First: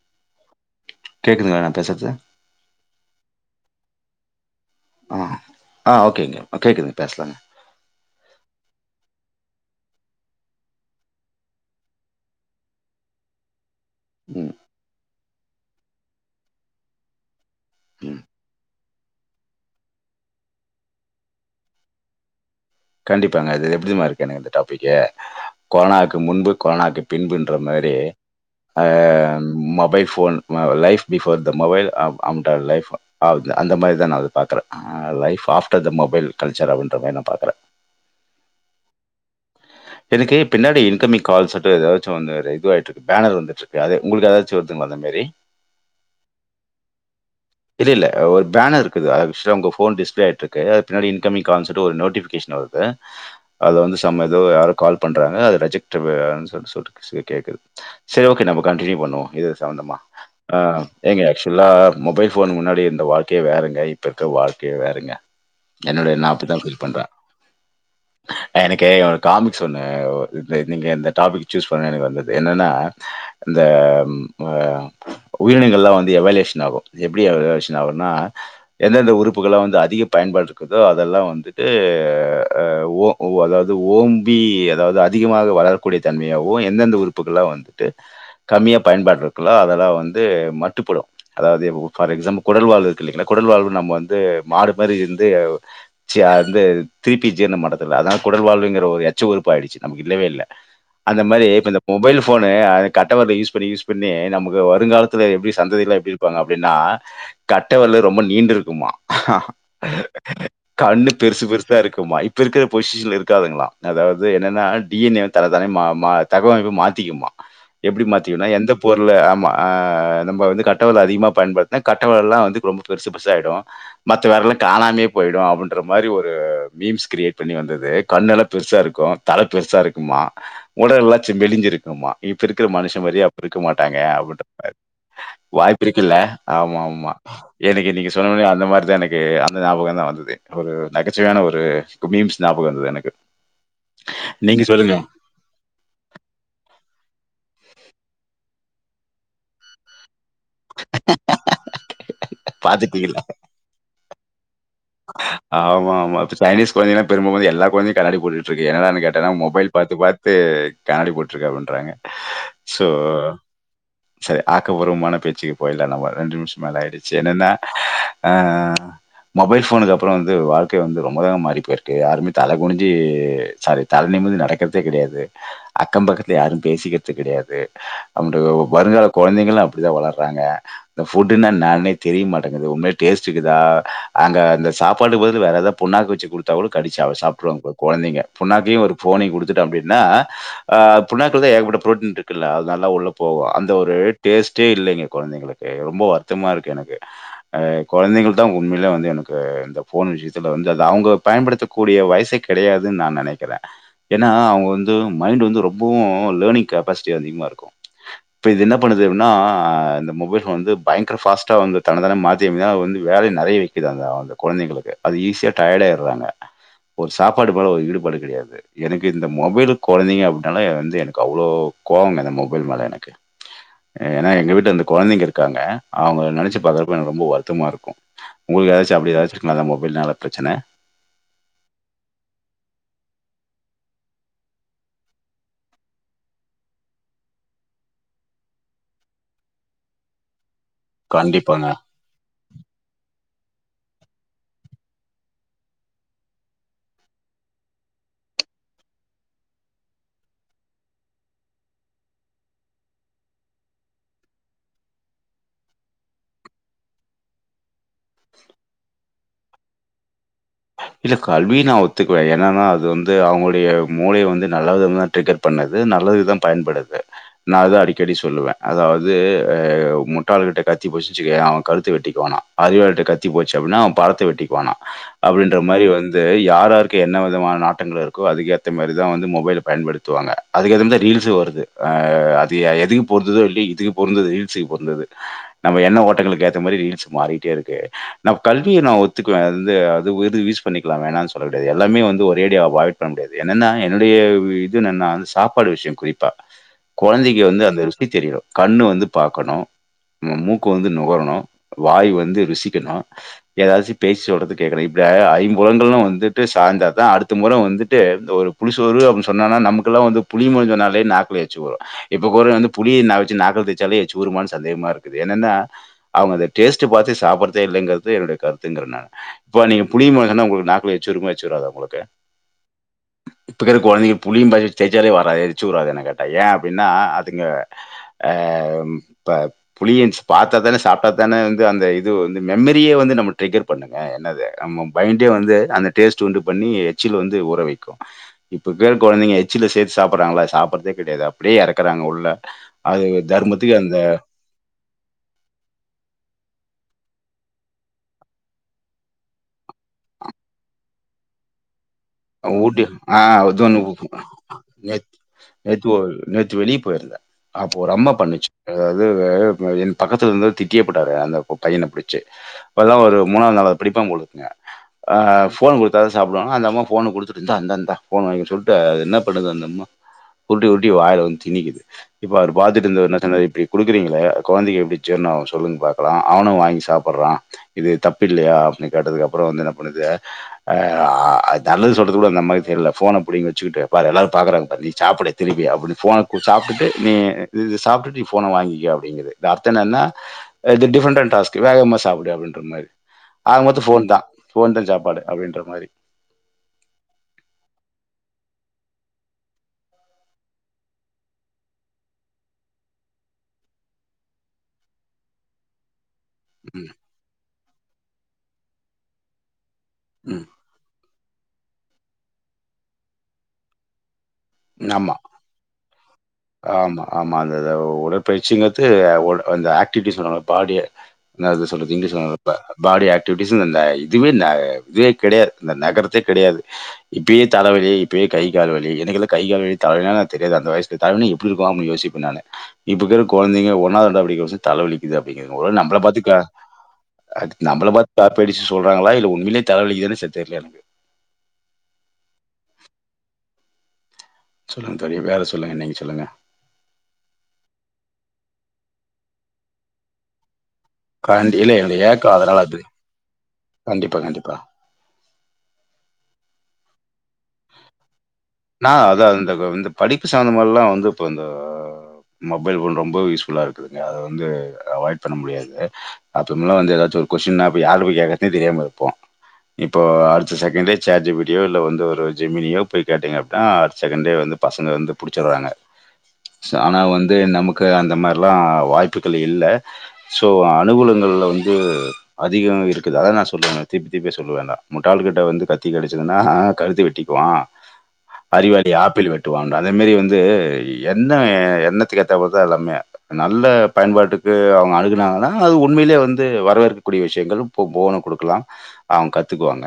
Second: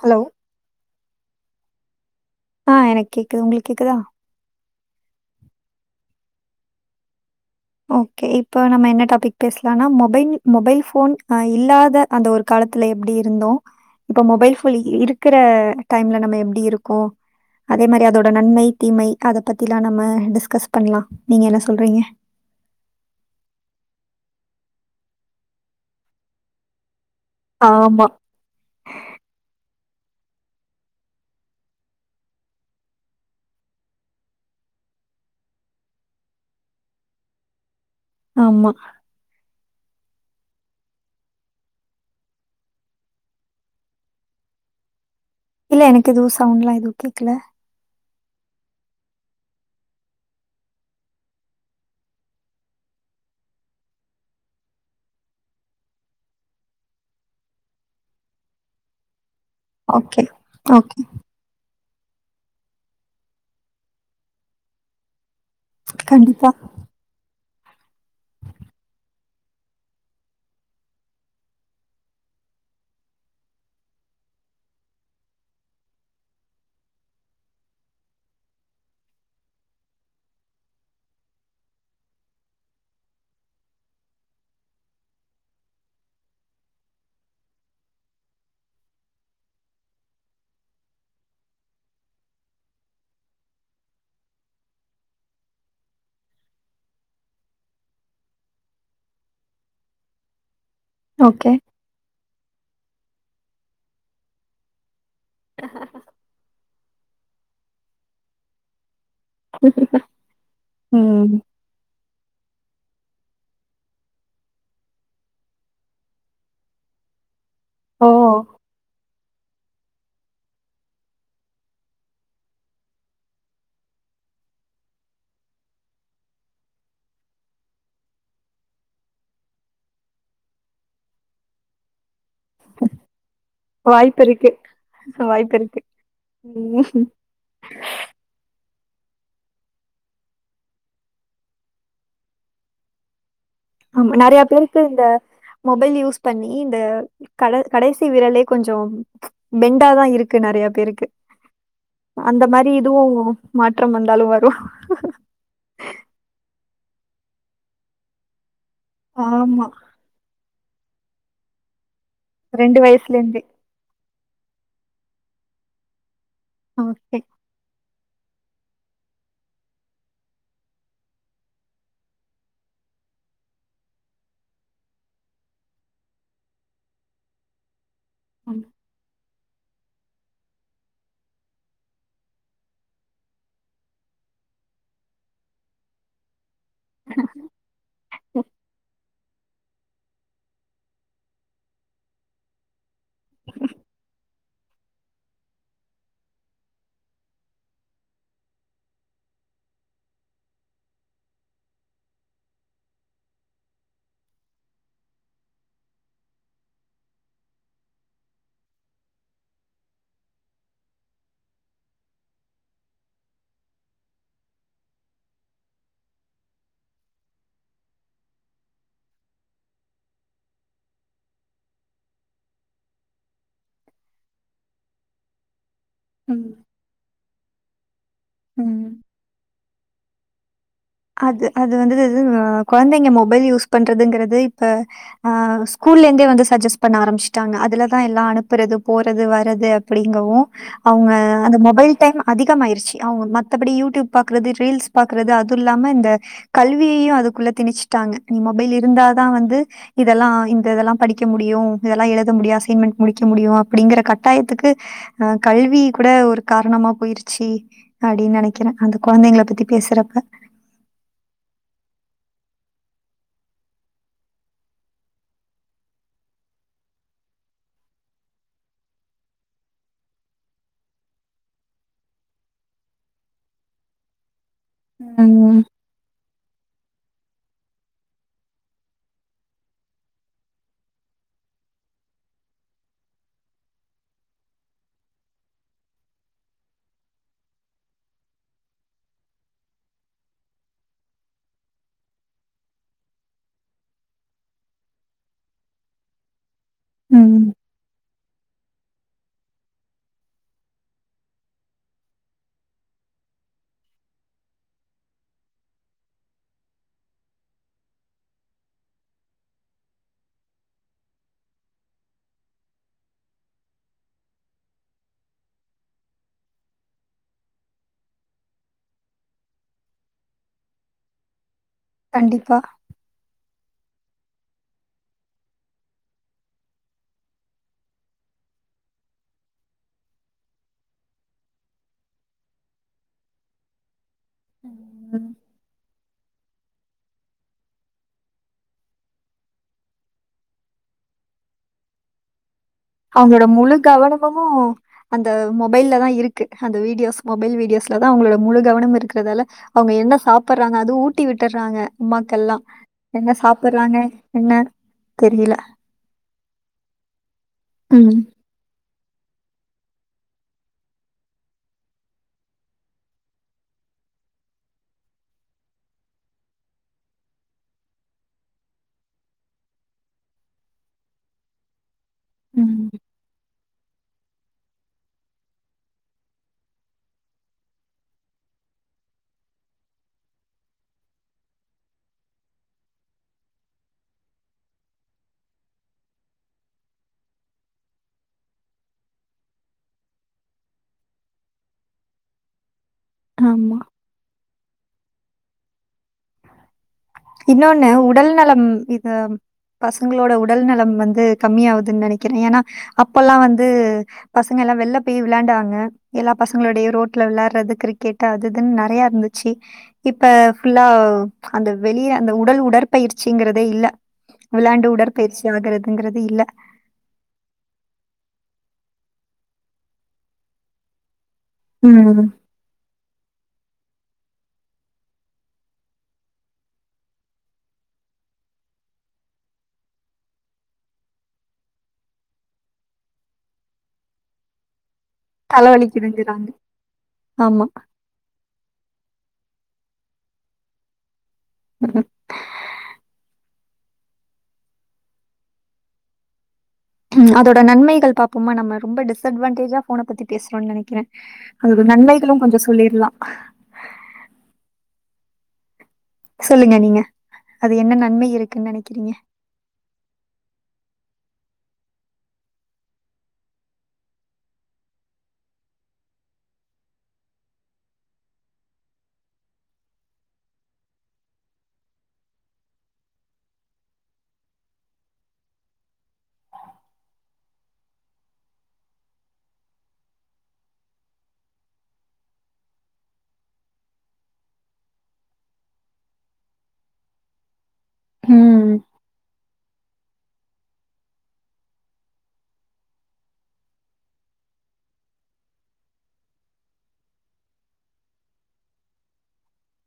Hello கேட்குதுங்களா நா பேசுறது ஆ எனக் கேக்குது உங்களுக்கு கேக்குதா ஆ ஆ ஓகேங்க இப்ப கேக்குதுங்க பேசலாங்க ஓகே இப்போ நம்ம என்ன டாபிக் பேசலானா மொபைல் மொபைல் ஃபோன் ஆ இல்லாத அந்த ஒரு காலத்துல எப்பிடி இருந்தோ இப்ப மொபைல் ம் ஃபோன் இருக்கிற டைம்ல நம்ம எப்பிடி இருக்கோ அதே மாரி ம் அதோட நன்மை தீமை அதை பத்தி எல்லா நம்ம டிஸ்கஸ் பண்ணலா நீங்க என்ன சொல்றீங்க கண்டிப்பாங்க அது எப்டி தெரியுமா இருக்கு எனக்கு இந்த டாபிக்கே கொரோனாக்கு முன்பு கொரோனாக்கு பின்புன்ற மாரி ஆமா, ஆ ஆன் மொபைல் ஃபோன் ஆ life before the mobile an அம்ட லைப் ஆவ த இத அந்த மாரி தா நா இத பார்க்கறே அ life after the mobile culture அப்டின்ற மாரி நா பாக்கறே ஆமா எனக்கு பின்னாடி இன்கமிங் கால்ஸ்ட்டு ஏதாச்சு வந்து இதுவாயட்ருக்கு பேனர் வந்துட்ருக்கு அது உங்களுக்கு ஏதாச்சு வருதுங்ள அந்த மேரி இல்ல எனக்கு எதுவு சாங்லா எதுவு கேக்கல இது இல்ல ஒரு பேனர் இருக்குது அது விஷ்வலா உங்க ஃபோன் டிஸ்பிளே ஆய்கிட்டு இருக்குது பின்னடி இன்கமிங் கால்ஸ்னு சொல்டு ஒரு நோட்டிபிகேஷன் வருது அது வந்து சம்ம இது யாரோ கால் பண்றாங்க அது ரெஜெக்ட்வு சொல் சொல்ட்டு கேக்குது சரி ஓகே நம்ம கண்ட்னியூ பண்ணுவோ இது சம்பந்தமா ஓகே, அ ஓகே. ஐங்க ஆக்சுவலா மொபைல் போன் முன்னாடி இருந்த வாழ்க்கையே வேறங்க இப்போ இருக்க வாழ்க்கையே வேறங்க என்னோடைய நா கண்டிப்பா. அப்டித்தா ஃபீல் பண்றே எனக்கே காமிக்ஸ் ஒன்னு நீங்க இந்த டாபிக் சூஸ் பண்ண எனக்கு வந்துது என்னன்னா இந்த அ உயிரினங்கள்ல்லா வந்து எவலியுஷன் ஆகு எப்டி எவலிஷன் ஆகுனா எந்தெந்த உறுப்புகளலா வந்து அதிக பயன்பாடுருக்குதோ அதெல்லா வந்துட்டு ஓ ஓ அதாவது ஓம் பி இ ஜ அதாவது அதிகமாக வளரக்கூடிய தன்மையாவூ எந்தெந்த உறுப்புகள்லா வந்துட்டு கம்மியா பயன்பாடு இருக்குல்ல அதெல்லா வந்து மட்டுப்படு அதாவது ஃபார் எக்ஸாம்பிள் குடல் வாழ் இருக்கு இல்லிங்ளா குடல் வாழ்வு நம்ம வந்து மாடு மாரி இருந்து சி வந்து [unintelligible] மட்டத்துல அதா குடல் வாழுங்குற ஒரு எட் ச்சு உறுப்பு ஆய்டுச்சு நமக்கு இல்லவே இல்ல அந்த மாரி ஓகே. இப்ப இந்த மொபைல் போனு அது கட்டவிரல யூஸ் பண்ணி யூஸ் பண்ணி நமக்கு வருங்காலத்துல எப்டி சந்ததியெல்லா எப்டி இருப்பாங்க அப்டின்னா கட்ட வெரலு ரொம்ப நீண்டுருக்குமா கண்ணு ம். பெருசு பெருசா இருக்குமா இப்ப இருக்குற பொசிஷன்ல இருக்காதுங்ளா அதாவது என்னன்னா டி என் ஏ தன்ன தானே தகவமைப்பே மாத்திக்குமா எப்படி ஓ! மாத்திகுனா எந்த பொருள ஆமா நம்ம வந்து கட் கட்டவெரல அதிகமா பயபடுத்துனா கட்டவெரல்லா வந்து ரொம்ப பெருச பெருச ஆய்டு மத்த வெரல்லா காணாமே பொய்டு அப்டின்ற மாரி ஒரு மீம்ஸ் கிரியேட் பண்ணி வந்துது கண்ணெல பெருசா இருக்கு தல பெருசா இருக்குமா உடல் எல்லா ச்ம் மெளிஞ்சிருக்குமா இப்போ இருக்ற மனுஷ மாரியே அப்ப இருக்க மாட்டாங்க வாய்ப்பு அப்டின்ற இருக்கு, மாரி வாய்ப்பு இருக்குல்ல ஆமா ம். ஆமா எனக்கு நீங்க சொன்ன ஒனே அந்த மாதிரிதா எனக்கு அந்த ஞாபகதா வந்துது ஒரு நகைச்சுவையான ஒரு மீம்ஸ் ஞாபகோ வந்துது எனக்கு ஆமா நறைய நீங்க பேருக்கு சொல்லுங்க. இந்த மொபைல் யூஸ் பண்ணி இந்த கட கடைசிவிரலே கொஞ்சோ பெண்டாதா இருக்கு நறைய பேருக்கு அந்த மாரி இதுவு பார்த்துட்டீங்களா? மாற்றம் வந்தாலு வரு ஆமா ஆமா இப்ப சைனீஸ் கொழந்தைகல்ல பெரும்பாலு வந்து எல்லா கொழந்தையு கண்ணாடி போட்டுட்ருக்கு என்னடானு கேட்டன்னா ஆமா மொபைல் பாத்து பாத்து கனாடி போட்டுருக்கு அப்டின்றாங்க ரெண்டு சோ வயசுல இருந்தே சரி ஆக்கபூர்வமான பேச்சுக்கு போய்ட்லா நம்ம ரெண்டு நிம்ஷோ மேல ஆய்டுச்சு ஓகே என்னன்னா அ அ மொபைல் போனுக்கப்றோ வந்து வாழ்க்கை வந்து ரொம்ப தாங்க மாறி பொய்ருக்கு யாருமே தல குனுஞ்சு சாரி தல நிமிந்து நடக்கற்தே கெடையாது அக்க பக்கத்துல யாரு பேசிக்றது கெடையாது அப்டு ம் வருங்கால கொழந்தைங்கலு அப்டி தா வளர்றாங்க இந்த ஃபுட்டுன்னா என்னானே தெரிய மாட்டங்குது உண்மையிலே டேஸ்ட்ருக்குதா அங்க அந்த சாப்பாட்டுக்கு பதில் வேற ஏத புண்ணாக்கு வச்சு குடுத்தா கூட கடிச்சு அத சாப்ட்ருவாங்க கொழந்தைங்க புண்ணாக்கையு ஒரு ஃபோனையு குடுத்துட்டோ அப்டினா அ புண்ணாக்குலதா ஏகப்பட்ட புரோட்டீன் இருக்குல்ல அது நல்ல உள்ள போ ப்போ அந்த ஒரு டேஸ்ட்டே இல்லைங்க கொழந்தைங்களுக்கு ரொம்ப வருத்தமா இருக்கு எனக்கு ஆ கொழந்தைங்க தா உண்மையில வந்து எனக்கு இந்த போன் விஷயத்துல வந்துது அவங்க பயன்படுத்தக்கூடிய வயசே கெடையாதுன்னு நா நெனைக்கிறே ஏன்னா அவங்க வந்து மைண்ட் வந்து ரொம்பவும் லேர்னிங் கப்பாசிட்டி அதிகமா இருக்கும் இப்ப இது என்ன பண்ணுதுனா இந்த மொபைல் வந்து பயங்கர பாஸ்ட்டா வந்து தனதன மாத்தி அது வந்து வேலைய நெறைய வைக்குது அந்த அந்த கொழந்தைங்களுக்கு அது ஈஸியா டயர்டாயடுறாங்க ஒரு சாப்பாடு மேல ஒரு ஈடுபாடு கெடையாது எனக்கு இந்த மொபைலு கொழந்தைங்க அப்படின்னால வந்து எனக்கு அவ்ளோ கோவங்க இந்த மொபைல் மேல எனக்கு ஏன்னா எங்க வீட்டுல ரெண்டு கொழந்தைங்க இருக்காங்க அவங்க ம் நினைச்சு பாக்குறப்ப எனக்கு ரொம்ப வருத்தமா இருக்கும் உங்களுக்கு ம். ஏதாச்சு அப்டி ஏதாச்சு இருக்கனால மொபைல்னால பிரச்சன அது அது வந்து ஆ கொழந்தைங்க மொபைல் யூஸ் பண்றதுங்கறது இப்ப ஆ ஸ்கூல்ல இருந்தே வந்து சஜஸ்ட் பண்ண ஆரம்பிச்சுட்டாங்க அதுலதா எல்லா அனுப்புறது போறது வர்றது அப்படிங்கவும் அவங்க அந்த கண்டிப்பாங்க. மொபைல் டைம் அதிகமாயிடுச்சு அவங்க மத்தபடி யூடியூப் பாக்குறது ரீல்ஸ் பாக்றது அது இல்லாம இந்த கல்வியையு அதுக்குள்ள திணச்சுட்டாங்க நீ மொபைல் இருந்தாதா வந்து இதெல்லா இந்த இதெல்லா படிக்க முடியும் இதெல்லா எழுத முடியும் அசைன்மெண்டட் முடிக்க முடியும் அப்படிங்கற கட்டாயத்துக்கு ஆ கல்வி கூட ஒரு காரணமா போயிருச்சு அப்படின்னு நினைக்கிறே அந்த கொழந்தைங்கள பத்தி பேசுறப்ப இல்ல கல்விய நா ஒத்துக்குவே என்னன்னா அது வந்து அவங்களுடைய மூளைய வந்து நல்ல விதந்தா டேக்கேர் பண்ணுது நல்லதுக்கு தா பயன்படுது நா அதுதா அடிக்கடி சொல்லுவே அதாவது ஆ முட்டாள கிட்ட கத்தி போச்சுச்சுக்குவே அவெ கழுத்து வெட்டிக்குவானா அறிவாளி கிட்ட கத்தி போச்சு அப்படின்னா அவன் பாரத்த வெட்டிக்குவானா ம் அப்டின்ற மாரி வந்து யாராருக்கு என்ன விதமான நாட்டங்கள் இருக்கோ அதுக்கேத்த மாரி தா வந்து மொபைல பயன்படுத்துவாங்க அதுக்கு ஏத்தமாரிதா ரீல்ஸு வருது ஆ அது எதுக்கு பொருந்ததோ இல்லைய இதுக்கு பொருந்தது ரீல்ஸுக்கு பொருந்தது நம்ம எண்ண ஓட்டங்களுக்கு ஏத்த மாதிரி ரீல்ஸ் மாறிட்டே இருக்கு நம் கல்விய நா ஒத்துக்குவே வந்து அது யூஸ் பண்ணிக்கலா வேணான்னு சொல்ல முடியாது எல்லாமே வந்து ஒரேடியா அவாய்ட் பண்ண முடியாது என்னுடைய இது சாப்பாடு விஷயோ குறிப்பா ம். கொழந்தைங்க வந்து அந்த ருசி தெரியும் கண்ணு வந்து பாக்கணும் மூக்கு வந்து நுகரணும் வாய் வந்து ருசிக்கணும் ஏதாச்சு பேச்சு சொல்றதுக்கு கேடக்கனும் இப்ப ஐம்புலன்களும் வந்துட்டு சாய்ந்தா தா அடுத்த முற வந்துட்டு ஒரு புளிசோறு அப்டினு சொன்னானா நமக்கலா வந்து புளிம்முன் சொன்னாலே நாக்குல எச்சி ஊரும் இப்ப போற வந்து புளிய ந வச்சு நாக்கள தேச்சாலே எச்சி ஊருமானு சந்தேகமா இருக்குது ஏன்னன்னா அவங்க அத டேஸ்ட்டு பாத்து சாப்பிடறதே இல்லங்கிறது என்னுடைய கருத்துங்கிறே நானு இப்ப நீங்க புளியமான்னு சொன்னா உங்களுக்கு நாக்குல எச்சிஊருமா எச்சி ஊராதா உங்களுக்கு கண்டிப்பா [unintelligible] இப்பக்கிற கொழந்தைங்க புளியும் பதி வெச்சு தேச்சாலே வராது எரிச்சி ஊராது என்ன கேட்டா ஏ அப்படின்னா அதுங்க ஆ ப்ப புளிய ப பாத்தாதான சாப்பிட்டா தான வந்து அந்த இது வந்து மெமரியே வந்து நம்ம ட்ரிகர் பண்ணுங்க இன்னது நம்ம மைண்டே ம். வந்து அந்த டேஸ்ட் உண்டு பண்ணி எச்சில் வந்து ஊற வைக்கும் இப்ப க்குற கொழந்தைங்க எச்சில சேத்து சாப்பிடறாங்களா சாப்பிடறதே கெடையாது அப்படியே எறக்கறாங்க உள்ள அது அவங்களோட முழு தர்மத்துக்கு அந்த கவனமும் அந்த மொபைல்ல தா இருக்கு அந்த வீடியோஸ் மொபைல் வீடியோஸ்ல தா அவங்களோட முழு கவனமும் இருக்கறதால அவங்க என்ன சாப்பிடுறாங்க அதுவும் ஊட்டி விட்டுறாங்க அம்மாக்கள்லா ஊட்டி ஆ என்ன அதுன்னு சாப்பிடுறாங்க என்ன தெரியல தோல் நேத்து வெளிய போயிருந்த அப்போ ஒரு அம்மா ம். பண்ணுச்சு அதாவது என் பக்கத்துல இருந்த திட்டியேப்புட்டாரு அந்த பையன புடிச்சி இப்பதா ஒரு மூணாவது நாளாவது படிப்பான் போல் இருக்குங்க அ போன் குடுத்தாதா சாப்டுவானா அந்த அம்மா போன குடுத்துட்டு இந்தா இந்தா இந்தா போன் வாங்கி சொல்ட்டு என்ன பண்ணுது அந்தம்மா உருட்டி உருட்டி வயில வந்து திணிக்குது இப்ப அவர் பாத்துட்டு ம். இருந்தவரு என்னா சொன்னாரு இப்டி குடுக்குறீங்ளே அது கொழந்தைக்கு எப்டி ஜீர்னாகு சொல்லுங் பாக்லா அவனு வாங்கி சாப்பட்றா இது தப்பில்லயா அப்டின்னு கேட்டதுக்கு அப்றோ வந்து என்ன பண்ணுது அ நல்லது சொல்றது கூட அந்தம்மாக்கு தெர்ல போன புடுங்கி வச்சுகிட்டுப் பாரு எல்லாரு பாக்கறாங்க பாரு நீ சாப்புடு திரும்பியு அப்டினு போன் கொஞ் சாப்டுட்டு நீ இது சாப்டுட்டு நீ போன வாங்கிக்கோ அப்டிங்குது இது அர்த்தோ என்னனா இது டிஃரெண்டன்ட் டாஸ்க் வேகமா சாப்புடு அப்டின்ற மாரி ஆக ஆமா. மொத்தோ போன்தா போன்தா சாப்பாடு அப்டின்ற மாரி இன்னொன்னு உடல் நலம் இது பசங்களோட உடல் நலம் வந்து கம்மி ஆவுதுன் நெனைக்கற ஏன்னா அப்பல்லா வந்து பசங்களா வெள்ல போய் வெளாண்டாங்க எல்லா ம் பசங்களோடயு ரோட்ல வெளாட்றது கிரிக்கெட் அது இதுன் நறையா இருந்துச்சு இப்ப ம். ஃபுல்லா அந்த வெளிய அந்த உடல் உடற்பயிற்சிங்கறதே இல்ல வெளாண்டு ஆமா, உடற்பயிற்சி ஆகுறதுங்கிறது இல்ல ஆமா, ஆமா அந்தத உடற்பயிற்சிங்றது அந்த ஆக்டிவிட்டிஸ் உள்ள பாடிய என்ன அது சொல்றது இங்க்லீஷ்ல ம். நல் லா பாடி ஆக்டிவிட்டிஸ் இந்த இதுவே ந இதே கெடையாது இந்த நகர்தே கெடையாது இப்பயே தலவலி இப்பயே கைகால் வலி எனக்கெல்லா கைகால் வலி தல வலினா எனக்கு தெரியாது அந்த வயசுல தல வழினா எப்டிருக்கு அப்டினு யோசிப்ப நானு இப்ப இக்குற கொழந்தைங்க ஒன்னாது ரெண்டாது படிக்கற பசங்க தல வலிக்குது அப்டிங்கறது ஒருவேள நம்மள பாத்துக்க தலைவலிக்குதுங்கிறாங்க. அது ஆமா. நம்மள பாத் காப்பி அடிச்சு சொல்றாங்ளா இல்ல உண்மேல தல வலிக்குதுன்னு செ தெர்ல எனக்கு சொல்லுங்க தோழி வேற சொல்லுங்க நீங்க சொல்லுங்க ம் அதோட நன்மைகள் பாப்போமா நம்ம ரொம்ப டிஸ்அட்வான்டேஜா போன பத்தி பேசுறோன்னு நெனைக்கற கண்டி இல்ல அதோட எனக்கு ஏக்கம் நன்மைகளு கொஞ்சோ அதனால அது. சொல்லிறளா கண்டிப்பா கண்டிப்பா சொல்லுங்க நீங்க அது என்ன நன்மை இருக் நா அதா அந்த இந்த படிப்பு சமந்தமாளா வந்து இப்ப இந்த மொபைல் போன் ரொம்ப யூஸ் ஃபுல்லா இருக்குதுங்க அது வந்து அவாய்ட் பண்ண முடியாது அப்பமெல்லா வந்து ஏதாச்சு ஒரு கொஸ்டின்னா அப்ப யார்ட போய் கேக்கறதே தெரியாம இருப்போ இப்போ அடுத்த செகண்ட்டே சேட் ஜிபிடியோ இல்ல வந்து ஒரு ஜெமீனியோ போய் கேட்டீங்க அப்டின்னா அடுத்த செகண்டே வந்து பங்க வந்து புடிச்சட்றாங்க சோ ஆனா வந்து நமக்கு அந்த மார்லா வாய்ப்புக்கள் இல்ல சோ அனுகூலங்கள்ல வந்து அதிகோ இருக்குது அத நா சொல்லுவ திருப்பி திருப்பி சொல்ல வேண்டா முட்டாள கிட்ட வந்து கத்தி கெடச்சதுன்னா ஆ கழுத்த வெட்டிக்குவா ம் அறிவாளி ஆப்பிள் வெட்டுவான்டா அதே மாரி வந்து என்ன எண்ணத்துக்கு ஏத்த போலதா எல்லாமே நல்ல பயன்பாட்டுக்கு அவுங்க அணுகுனாங்கன்னா அது உண்மைலே வந்து வரவேற்கக்கூடிய விஷயங்களு அப்போ போன குடுக்லா அவுங்க கத்துக்குவாங்க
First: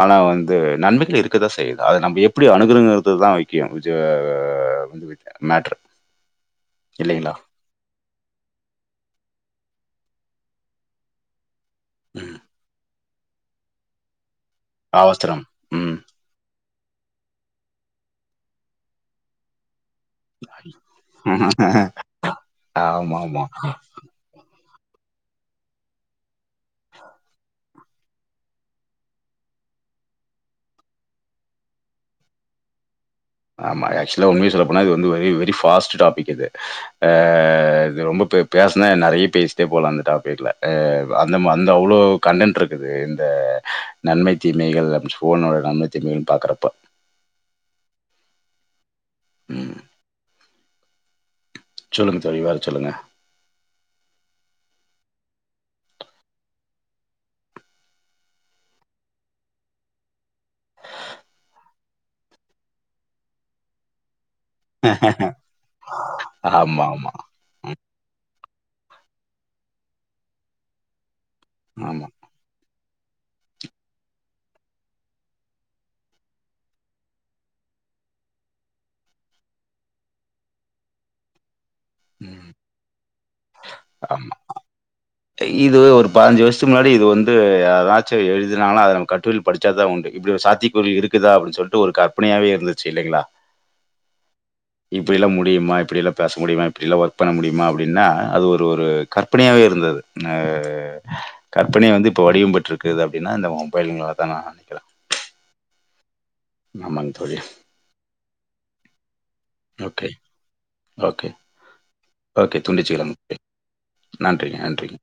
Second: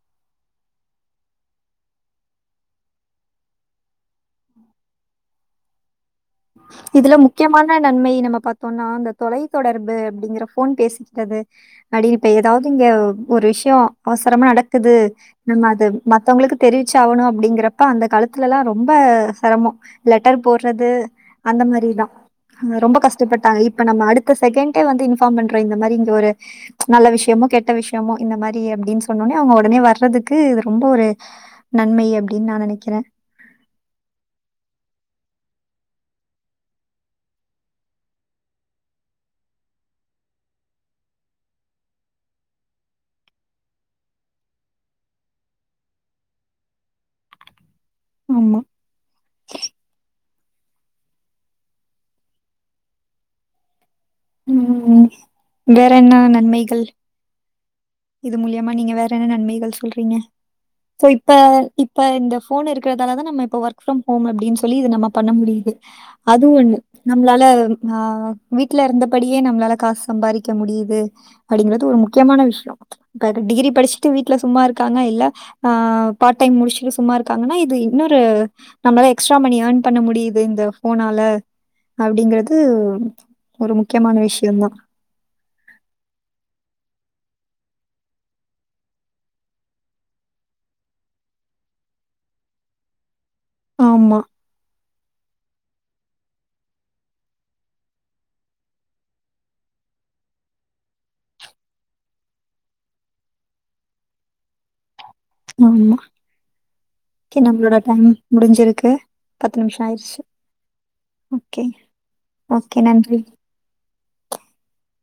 ஆனா வந்து நன்மைகள் இருக்கதா செய்யு அத நம்ம எப்படி அணுகுருங்குறுதுதா முக்கியோ வந்து மேட்ரு இதுல இல்லைங்களா? முக்கியமா ன நன்மை நம்ம பாத்தோனா இந்த தொலை தொடர்பு அப்டிங்கற ஃபோன் பேசிக்கிறது அப்டின் இப்ப எதாவுது இங்க ஒரு விஷ்யோ அவசரமா நடக்குது அவசரம். நம்ம அது ம். மத்தவங்களுக்கு தெரிவிச்ச ஆகணு அப்டிங்கறப்ப அந்த காலத்துலலா ரொம்ப செரமோ லெட்டர் போட்றது அந்த மாரிதா ரொம்ப ஆமாமா. கஷ்டப்பட்டாங்க இப்ப நம்ம அடு த்த செகண்டே வந்து இன்ஃபார்ம் பண்றோ இந்த மாரி இங்க ஒரு நல்ல விஷ்யமோ கெட்ட விஷ்யமோ இந்த மாரி அப்டின் சொன்னோனே அவுங்க ஒடனே வர்றதுக்கு ரொம்போ ஒரு நன்மை அப்டின் நா நெனைக்கிறே ஆமா ஆக்சுலா உண்மைய சொல்ல போனா இது வந்து வெரி வெரி ஃபாஸ்ட் டாபிக் இது ஆ இது ரொம்ப பே பேசுனா நறையா பேசிட்டே போலா அந்த டாப்பிக்ல அ அந்த மா அந்த அவ்ளோ கண்டென்ட் இருக்குது இந்த நன்மை தீமைகள் ஃபோனோட நன்மை தீமைகள் பாக்கறப்ப ஆமா ம் சொல்லுங்க தோழி வேற சொல்லுங்க ம் வேற என்னா நன்மைகள் இது மூலியமா நீங்க வேற என்ன நன்மைகள் சொல்றீங்க சோ இப்ப இப்ப இந்த ஃபோன் இருக்கதால தா நம்ம இப்ப ஒர்க் ஃப்ரம் ஹோம் அப்டின் சொல்லி இது நம்ம பண்ண முடியிது அது ஒண்ணு ஆமா, ஆமா. நம்ளால ம். ஆ வீட்ல இருந்தபடியே நம்ளால காஸ் சம்பாரிக்க முடியிது அப்டிங்கறது ஒரு ஆமா. முக்கியமான விஷ்யோ பாரு டிகிரி படிச்சிட்டு வீட்ல சும்மா இருக்காங்க இல்ல ஆ பார்ட் டைம் முடிச்சிட்டு சும்மா இருக்காங்கன்னா இது இன்னொரு நம்மளா எக்ஸ்ட்ரா மணி ஏர்ன் பண்ண முடியிது இந்த ஃபோனால ம். அப்டிங்கறது ஒரு முக்யமான ஆமா. விஷ்யந்தா இது ஒரு பதனஞ்சு வர்ஷத்துக்கு முன்னாடி இது வந்து எதாச்சு எழுதினாலு அத நம்ம கட்டுரைல படுச்சாதா உண்டு இப்டி ஒரு சாத்திய கூரு இருக்குதா அப்டி சொல்லிட்டு ஒரு கற்பனையாவே இருந்துச்சு இல்லைங்ளா ஆமா இப்பயெல்லா முடியிமா இப்டியெலா பேச முடியிமா இப்டியெல்லா ஒர்க் பண்ண முடியிமா அப்டின்னா அது ஒரு ஒரு கற்பனையாவே இருந்துது ஆ கற்பனைய வந்து இப்போ வடிவம் பெற்ருக்குது அப்டின்னா இந்த மொபைல்கள்லா தா நா நெனைக்கிறே ஆம்மா ஆமாங் தோ ஓகே நம்ளோட டைம் முடிஞ்சிருக்கு பத்து நிம்ஷோ ஓகே, ஆயிருச்சி ஓகே ஓகே துண்டிச்சுவிடவு [inaudible] நன்றிங்க நன்றிங்க